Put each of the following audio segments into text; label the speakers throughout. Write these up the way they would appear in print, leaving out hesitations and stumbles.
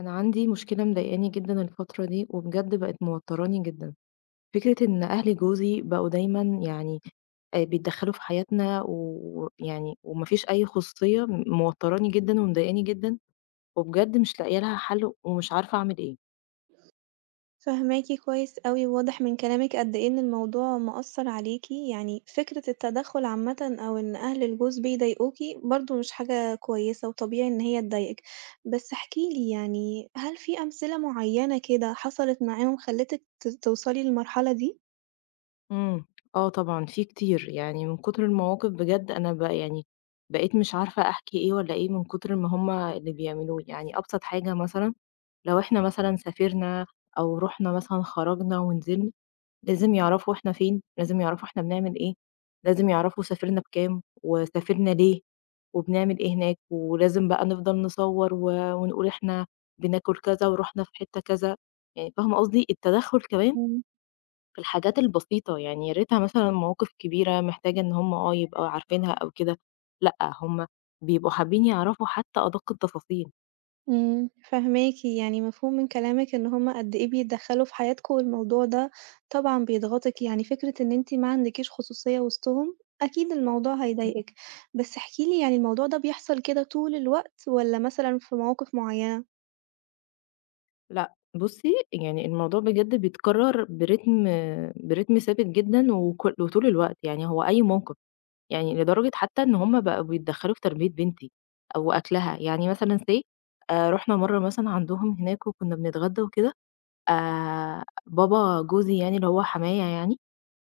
Speaker 1: أنا عندي مشكلة مضايقاني جدًا الفترة دي، وبجد بقت موتّراني جدًا، فكرة إن أهل جوزي بقوا دايمًا يعني بيتدخّلوا في حياتنا ويعني وما فيش أي خصوصية، موتّراني جدًا ومضايقاني جدًا، وبجد مش لاقية لها حل ومش عارفة أعمل إيه.
Speaker 2: فاهماكِ كويس أوي، وواضح من كلامِك قد إيه إن الموضوع مأثّر عليكِ، يعني فكرة التدخُّل عامةً أو إن أهل الجوز بيضايقوكِ برضه مش حاجة كويسة وطبيعي إن هي تضايقِك، بس احكِ لي يعني هل في أمثلة معيّنة كده حصلت معاهم خلّتِك توصلي للمرحلة دي؟
Speaker 1: إمم. آه طبعًا في كتير، يعني من كتر المواقف بجد أنا ب يعني بقيت مش عارفة أحكي إيه والّا إيه من كتر ما هُم اللي بيعملوه، يعني أبسط حاجة مثلًا لو إحنا مثلًا سافرنا أو رُحنا مثلًا خرجنا ونزلنا لازم يعرفوا إحنا فين، لازم يعرفوا إحنا بنعمل إيه، لازم يعرفوا سافرنا بكام وسافرنا ليه وبنعمل إيه هناك، ولازم بقى نفضل نصور ونقول إحنا بناكل كذا ورُحنا في حتة كذا، يعني فاهمة قصدي؟ التدخُّل كمان في الحاجات البسيطة، يعني يا ريتها مثلًا مواقف كبيرة محتاجة إن هم آه يبقوا عارفينها أو كده، لأ، هم بيبقوا حابين يعرفوا حتى أدق التفاصيل.
Speaker 2: إمم. فاهماكِ، يعني مفهوم من كلامِك إن هُم قد إيه بيتدخّلوا في حياتكم، والموضوع ده طبعًا بيضغطِك، يعني فكرة إن أنتِ ما عندكيش خصوصية وسطهم، أكيد الموضوع هيضايقِك، بس احكي لي يعني الموضوع ده بيحصل كده طول الوقت والّا مثلًا في مواقف معيّنة؟
Speaker 1: لأ، بُصّي، يعني الموضوع بجد بيتكرّر برتم ثابت جدًا وكل وطول الوقت، يعني هو أي موقف، يعني لدرجة حتى إن هم بقوا بيتدخّلوا في تربية بنتي أو أكلها، يعني مثلًا say رُحنا مرّة مثلًا عندهم هناك وكُنّا بنتغدّى وكده، بابا جوزي يعني اللي هو حمايا يعني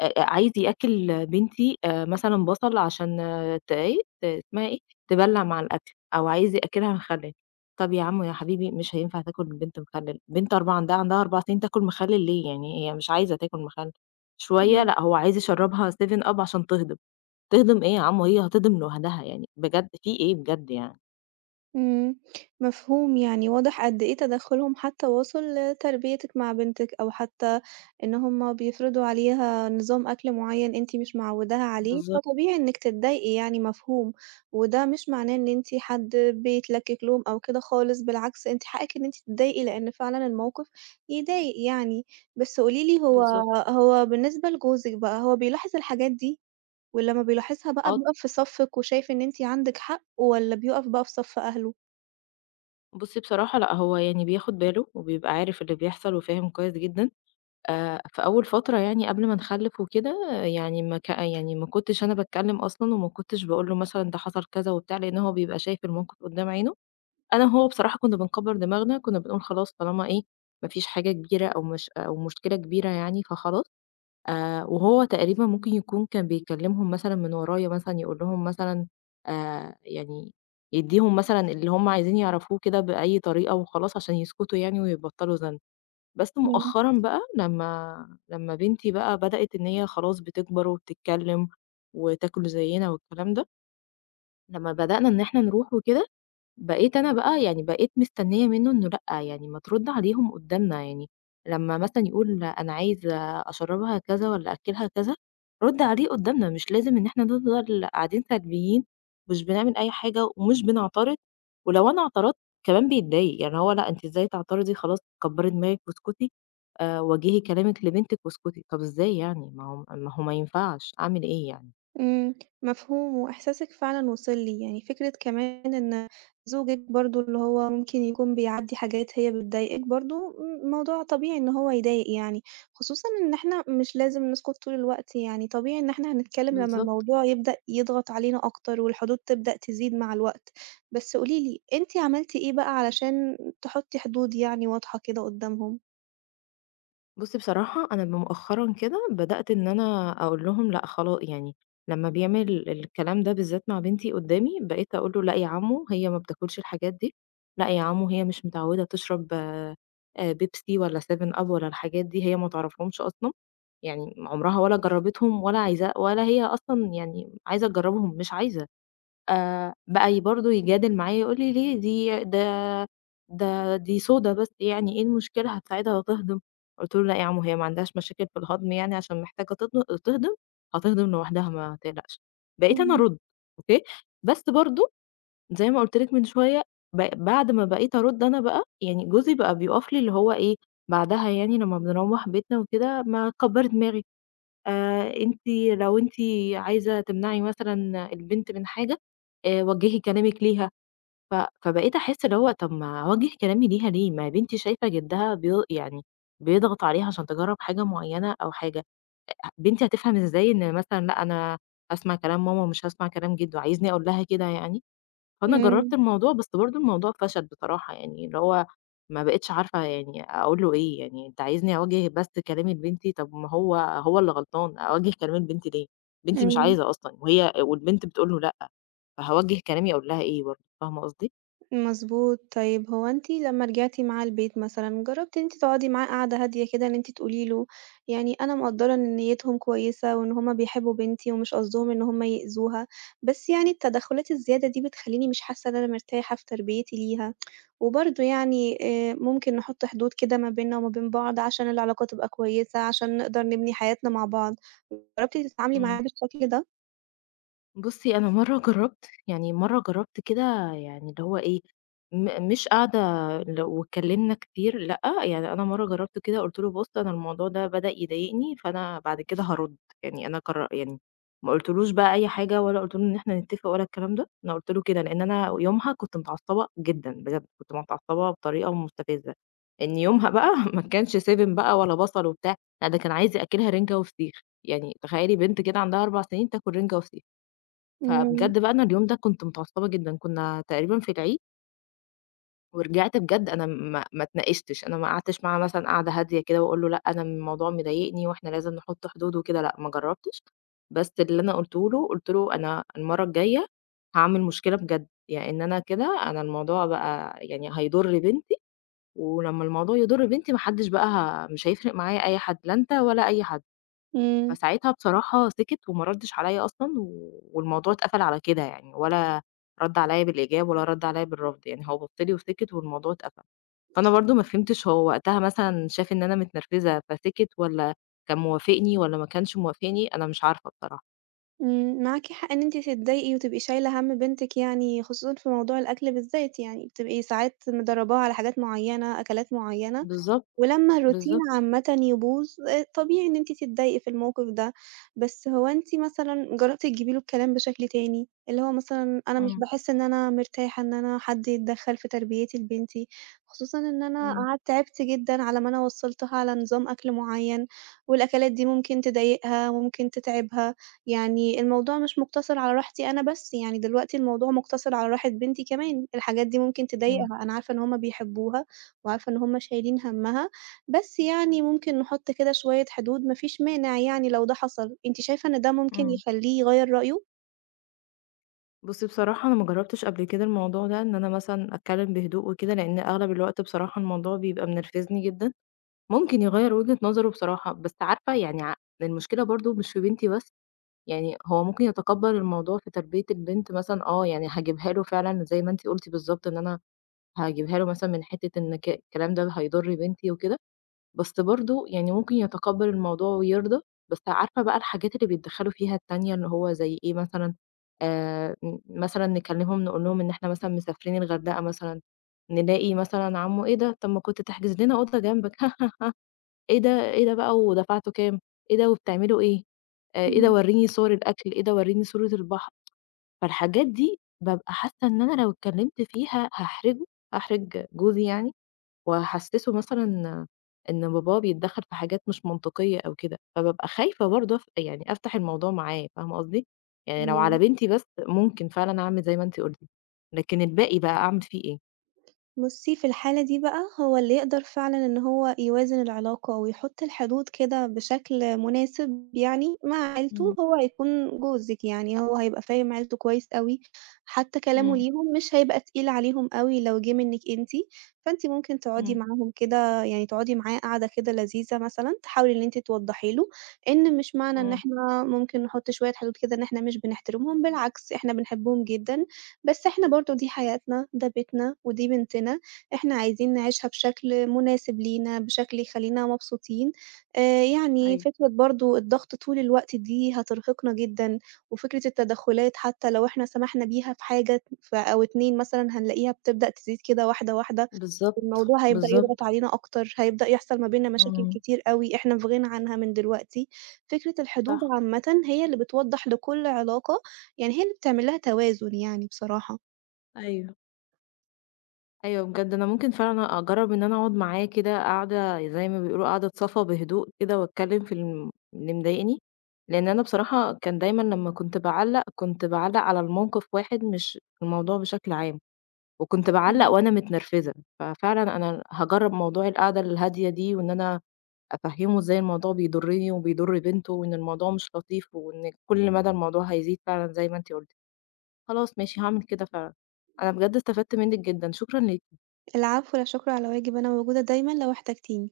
Speaker 1: عايز يأكّل بنتي مثلًا بصل عشان آه، ت إيه، ت اسمها إيه، تبلّع مع الأكل، أو عايز يأكّلها مخلِّل. طَب يا عمو يا حبيبي مش هينفع تاكل البنت مخلِّل، بنت 4 عندها 4 سنين تاكل مخلِّل ليه يعني، هي مش عايزة تاكل مخلِّل. شوية
Speaker 2: إمم.
Speaker 1: لأ، هو عايز يشرّبها سفن أب up عشان تهضم، تهضم إيه يا عمو هي هتهضم لوحدها يعني، بجد في إيه بجد يعني؟
Speaker 2: إمم، مفهوم، يعني واضح قد إيه تدخُّلهم حتى واصل لتربيتِك مع بنتِك، أو حتى إن هُم بيفرضوا عليها نظام أكل معيّن أنتِ مش معوّداها عليه،
Speaker 1: بالضبط،
Speaker 2: فطبيعي إنِّك تتضايقي يعني مفهوم. وده مش معناه إن أنتِ حد بيتلكِّك لهم أو كده خالص، بالعكس أنتِ حقِّك إن أنتِ تتضايقي، لإن فعلًا الموقف يضايق يعني. بس قولي لي هو
Speaker 1: بالضبط.
Speaker 2: هو بالنسبة لجوزِك بقى، هو بيلاحظ الحاجات دي؟ ولمّا بيلاحظها بقى
Speaker 1: آه،
Speaker 2: بيُقف في صفِّك وشايف إن أنتِ عندِك حق، والّا بيُقف بقى في صف أهله؟
Speaker 1: بُصّي بصراحة لأ، هو يعني بياخُد باله وبيبقى عارف اللي بيحصل وفاهم كويس جدًا. في أول فترة يعني قبل ما نخلِّف وكده، آه، يعني ما ك يعني ما كنتش أنا باتكلّم أصلًا وما كنتش باقول له مثلًا ده حصل كذا وبتاع، لإن هو بيبقى شايف الموقف قُدّام عينه. أنا وهو بصراحة كُنّا بنكبّر دماغنا، كُنّا بنقول خلاص طالما إيه، ما فيش حاجة كبيرة أو مش أو مشكلة كبيرة يعني فخلاص. وهو تقريبًا ممكن يكون كان بيكلّمهم مثلًا من ورايا مثلًا يقول لهم مثلًا آآ يعني يدّيهم مثلًا اللي هم عايزين يعرفوه كده بأي طريقة وخلاص عشان يسكتوا يعني ويبطّلوا ذنب. بس
Speaker 2: إمم.
Speaker 1: مؤخرًا بقى لمّا بنتي بقى بدأت إن هي خلاص بتكبر وبتتكلم وتاكل زينا والكلام ده، لمّا بدأنا إن إحنا نروح وكده بقيت أنا بقى يعني بقيت مستنية منه إنه لأ، يعني ما ترُد عليهم قُدّامنا يعني، لمّا مثلًا يقول أنا عايز أشرّبها كذا والّا أأكّلها كذا، رُد عليه قُدّامنا، مش لازم إن إحنا نفضل قاعدين سلبيين، مش بنعمل أي حاجة ومش بنعترض، ولو أنا اعترضت كمان بيتضايق، يعني هو لأ أنتِ إزاي تعترضي خلاص كبّري دماغِك واسكتي، وجّهي كلامِك لبنتِك واسكتي، طَب إزاي يعني؟ ما هو ما ينفعش، أعمل إيه يعني؟
Speaker 2: إمم، مفهوم، وإحساسِك فعلًا وصل لي، يعني فكرة كمان إن زوجِك برضه اللي هو ممكن يكون بيعدّي حاجات هي بتضايقِك برضه، موضوع طبيعي إن هو يضايق يعني، خصوصًا إن إحنا مش لازم نسكت طول الوقت يعني، طبيعي إن إحنا هنتكلم لمّا
Speaker 1: بالضبط.
Speaker 2: الموضوع يبدأ يضغط علينا أكتر، والحدود تبدأ تزيد مع الوقت. بس قولي لي، أنتِ عملتِ إيه بقى علشان تحطّي حدود يعني واضحة كده قدّامهم؟
Speaker 1: بُصّي بصراحة أنا مؤخرًا كده بدأت إن أنا أقول لهم لأ خلا يعني لمّا بيعمل الكلام ده بالذات مع بنتي قدّامي، بقيت أقول له: "لأ يا عمو هي ما بتاكلش الحاجات دي، لأ يا عمو هي مش متعودة تشرب بيبسي ولا 7 أب ولا الحاجات دي هي ما تعرفهمش أصلًا، يعني عمرها ولا جرّبتهم ولا عايزاه ولا هي أصلًا يعني عايزة تجرّبهم مش عايزة." بقى برضه يجادل معايا يقول لي: "ليه دي ده ده دي صودا بس يعني إيه المشكلة هتساعدها وتهضم." قُلت له: "لأ يا عمو هي ما عندهاش مشاكل في الهضم يعني عشان محتاجة تهضم، هتهضم لوحدها ما تقلقش." بقيت أنا
Speaker 2: إمم،
Speaker 1: أرُد أوكي، بس برضه زي ما قُلت لك من شوية بعد ما بقيت أرُد أنا بقى، يعني جوزي بقى بيُقف لي اللي هو إيه، بعدها يعني لمّا بنروّح بيتنا وكده: "ما تكبّري دماغِك." أنتِ لو أنتِ عايزة تمنعي مثلًا البنت من حاجة، وجّهي كلامِك ليها، ف فبقيت أحس اللي هو طب ما أوجّه كلامي ليها ليه؟ ما هي بنتي شايفة جدها بي يعني بيضغط عليها عشان تجرّب حاجة معيّنة أو حاجة، بنتي هتفهم إزاي إن مثلًا لأ أنا هاسمع كلام ماما ومش هاسمع كلام جِدّو، عايزني أقول لها كده يعني؟ فأنا جرّبت
Speaker 2: إمم،
Speaker 1: الموضوع، بس برضه الموضوع فشل بصراحة يعني، اللي هو ما بقيتش عارفة يعني أقول له إيه، يعني أنت عايزني أوجّه بس كلامي لبنتي، طب ما هو اللي غلطان، أوجّه كلامي لبنتي ليه؟ بنتي مش
Speaker 2: إمم.
Speaker 1: عايزة أصلًا وهي والبنت بتقول له لأ، فهاوجّه كلامي أقول لها إيه برضه، فاهمة قصدي؟
Speaker 2: مضبوط. طيب هو أنتِ لمّا رجعتِ معاه البيت مثلًا، جرّبتِ إن أنتِ تقعدي معاه قعدة هادية كده إن أنتِ تقولي له يعني أنا مقدّرة إن نيّتهم كويسة وإن هم بيحبّوا بنتي ومش قصدهم إن هم يأذوها، بس يعني التدخُّلات الزيادة دي بتخلّيني مش حاسة إن أنا مرتاحة في تربيتي ليها، وبرضه يعني ممكن نحُط حدود كده ما بيننا وما بين بعض عشان العلاقة تبقى كويسة، عشان نقدر نبني حياتنا مع بعض. جرّبتِ تتعاملي معاه
Speaker 1: إمم.
Speaker 2: بالشكل ده؟
Speaker 1: بُصّي، أنا مرّة جرّبت، يعني مرّة جرّبت كده يعني اللي هو إيه، مش قاعدة واتكلّمنا كتير لأ، يعني أنا مرّة جرّبت كده قُلت له: "بُص، أنا الموضوع ده بدأ يضايقني، فأنا بعد كده هارُد." يعني أنا قر يعني ما قُلتلوش بقى أي حاجة ولا قُلت له إن إحنا نتّفق ولا الكلام ده، أنا قُلت له كده، لإن أنا يومها كنت متعصّبة جدًا بجد، كنت متعصّبة بطريقة مستفزة، إن يومها بقى ما كانش سِبِن بقى ولا بصل وبتاع، لأ ده كان عايز يأكّلها رِنجة وفسيخ، يعني تخيّلي بنت كده عندها 4 سنين تاكل رِنجة وفسيخ.
Speaker 2: إمم،
Speaker 1: فبجد بقى أنا اليوم ده كنت متعصبة جدًا، كنا تقريبًا في العيد ورجعت بجد أنا ما اتناقشتش، أنا ما قعدتش معاه مثلًا قعدة هادية كده وأقول له لأ، أنا الموضوع مضايقني وإحنا لازم نحط حدود وكده، لأ ما جرّبتش، بس اللي أنا قُلته له، قُلت له: "أنا المرّة الجاية هاعمل مشكلة بجد، لإن أنا كده أنا الموضوع بقى يعني هيضر بنتي، ولمّا الموضوع يضر بنتي ما حدش بقى مش هيفرق معايا أي حد، لا أنت ولا أي حد."
Speaker 2: إمم.
Speaker 1: فساعتها بصراحة سِكِت وما رَدِّش عليّا أصلًا، والموضوع اتقفل على كده يعني، ولا رَد عليّا بالإيجاب ولا رَد عليّا بالرفض، يعني هو بَص لي وسِكِت والموضوع اتقفل. فأنا برضه ما فهمتش هو وقتها مثلًا شاف إن أنا متنرفزة فسِكِت والّا كان موافقني والّا ما كانش موافقني، أنا مش عارفة بصراحة.
Speaker 2: إمم. معاكِ حق إن أنتِ تتضايقي وتبقي شايلة هَم بنتِك يعني، خصوصًا في موضوع الأكل بالذات يعني، بتبقي ساعات مدرّباها على حاجات معيّنة، أكلات معيّنة
Speaker 1: بالضبط،
Speaker 2: ولمّا الروتين
Speaker 1: بالضبط.
Speaker 2: عامةً يبوظ، طبيعي إن أنتِ تتضايقي في الموقف ده، بس هو أنتِ مثلًا جرّبتِ تجيبي له الكلام بشكل تاني؟ اللي هو مثلًا أنا مش
Speaker 1: إمم،
Speaker 2: باحس إن أنا مرتاحة إن أنا حد يتدخّل في تربيتي لبنتي، خصوصًا إن أنا
Speaker 1: إمم،
Speaker 2: قعدت تعبت جدًا على ما أنا وصّلتها على نظام أكل معيّن، والأكلات دي ممكن تضايقها، ممكن تتعبها، يعني الموضوع مش مُقتصِر على راحتي أنا بس، يعني دلوقتي الموضوع مُقتصِر على راحة بنتي كمان، الحاجات دي ممكن
Speaker 1: إمم،
Speaker 2: تضايقها، أنا عارفة إن هُم بيحبّوها وعارفة إن هُم شايلين هَمّها. بس يعني ممكن نحط كده شوية حدود، ما فيش مانع يعني لو ده حصل، أنتِ شايفة إن ده ممكن
Speaker 1: إمم.
Speaker 2: يخلّيه يغيّر رأيه؟
Speaker 1: بُصّي بصراحة أنا ما جرّبتش قبل كده الموضوع ده، إن أنا مثلًا أتكلّم بهدوء وكده، لإن أغلب الوقت بصراحة الموضوع بيبقى منرفزني جدًا. ممكن يغيّر وجهة نظره بصراحة، بس عارفة يعني المشكلة برضه مش في بنتي بس، يعني هو ممكن يتقبّل الموضوع في تربية البنت مثلًا آه، يعني هاجيبها له فعلًا زي ما أنتِ قُلتِ بالضبط إن أنا هاجيبها له مثلًا من حتّة إن الكلام ده هيضر بنتي وكده، بس برضه يعني ممكن يتقبّل الموضوع ويرضى، بس عارفة بقى الحاجات اللي بيتدخّلوا فيها التانية اللي هو زي إيه مثلًا، م مثلًا نكلّمهم نقول لهم إن إحنا مثلًا مسافرين الغردقة مثلًا، نلاقي مثلًا عمّه إيه ده، طَب ما كنت تحجز لنا أوضة جنبك إيه ده، إيه ده بقى ودفعتوا كام، إيه ده وبتعملوا إيه، إيه ده
Speaker 2: إمم،
Speaker 1: ورّيني صور الأكل، إيه ده ورّيني صورة البحر، فالحاجات دي بابقى حاسة إن أنا لو اتكلمت فيها هاحرجه، هاحرج جوزي يعني، وهاحسسه مثلًا إن باباه بيتدخل في حاجات مش منطقية أو كده، فبابقى خايفة برضه أف يعني أفتح الموضوع معاه، فاهمة قصدي؟ يعني لو على
Speaker 2: إمم.
Speaker 1: بنتي بس ممكن فعلًا أعمل زي ما أنتِ قُلتِ، لكن الباقي بقى أعمل فيه إيه؟
Speaker 2: بُصّي، في الحالة دي بقى هو اللي يقدر فعلًا إن هو يوازن العلاقة ويحُط الحدود كده بشكل مناسب يعني مع عيلته،
Speaker 1: إمم،
Speaker 2: هو هيكون جوزِك، يعني هو هيبقى فاهم عيلته كويس أوي، حتى كلامه
Speaker 1: إمم،
Speaker 2: ليهم مش هيبقى تقيل عليهم أوي لو جِه منِّك أنتِ، فأنتِ ممكن تقعدي
Speaker 1: إمم،
Speaker 2: معاهم كده يعني تقعدي معاه قعدة كده لذيذة مثلًا، تحاولي إن أنتِ توضّحي له إن مش معنى إن
Speaker 1: إمم،
Speaker 2: إحنا ممكن نحُط شوية حدود كده إن إحنا مش بنحترمهم، بالعكس إحنا بنحبهم جدًا بس إحنا برضه دي حياتنا، ده بيتنا، ودي بنتنا، إحنا عايزين نعيشها بشكل مناسب لينا، بشكل يخلّينا مبسوطين. يعني
Speaker 1: أيوه.
Speaker 2: فكرة برضه الضغط طول الوقت دي هترهقنا جدًا، وفكرة التدخُّلات حتى لو إحنا سمحنا بيها في حاجة أو 2 مثلًا هنلاقيها بتبدأ تزيد كده واحدة، واحدة،
Speaker 1: بالضبط،
Speaker 2: الموضوع هيبدأ يضغط
Speaker 1: بالضبط،
Speaker 2: علينا أكتر، هيبدأ يحصل ما بيننا
Speaker 1: إمم.
Speaker 2: مشاكل
Speaker 1: إمم.
Speaker 2: كتير أوي إحنا في غنى عنها من دلوقتي. فكرة الحدود
Speaker 1: صح،
Speaker 2: عامةً هي اللي بتوضّح لكل علاقة يعني هي اللي بتعمل لها توازن يعني بصراحة.
Speaker 1: أيوه، أيوه بجد أنا ممكن فعلًا أجرّب إن أنا أقعد معاه كده قعدة زي ما بيقولوا قعدة صفا بهدوء كده وأتكلم في اللي مضايقني، لإن أنا بصراحة كان دايمًا لمّا كنت باعلّق، كنت باعلّق على الموقف واحد مش الموضوع بشكل عام، وكنت باعلّق
Speaker 2: إمم.
Speaker 1: وأنا متنرفزة، ففعلًا أنا هاجرّب موضوع القعدة الهادية دي وإن أنا أفهّمه إزاي الموضوع بيضرني وبيضر بنته وإن الموضوع مش لطيف وإن كل مدى الموضوع هيزيد فعلًا زي ما أنتِ قُلتِ. خلاص ماشي هاعمل كده فعلًا. أنا بجد استفدت منِّك جدًا، شكرًا ليكِ.
Speaker 2: العفو، لا شكر على واجب، أنا موجودة دايمًا لو احتجتيني.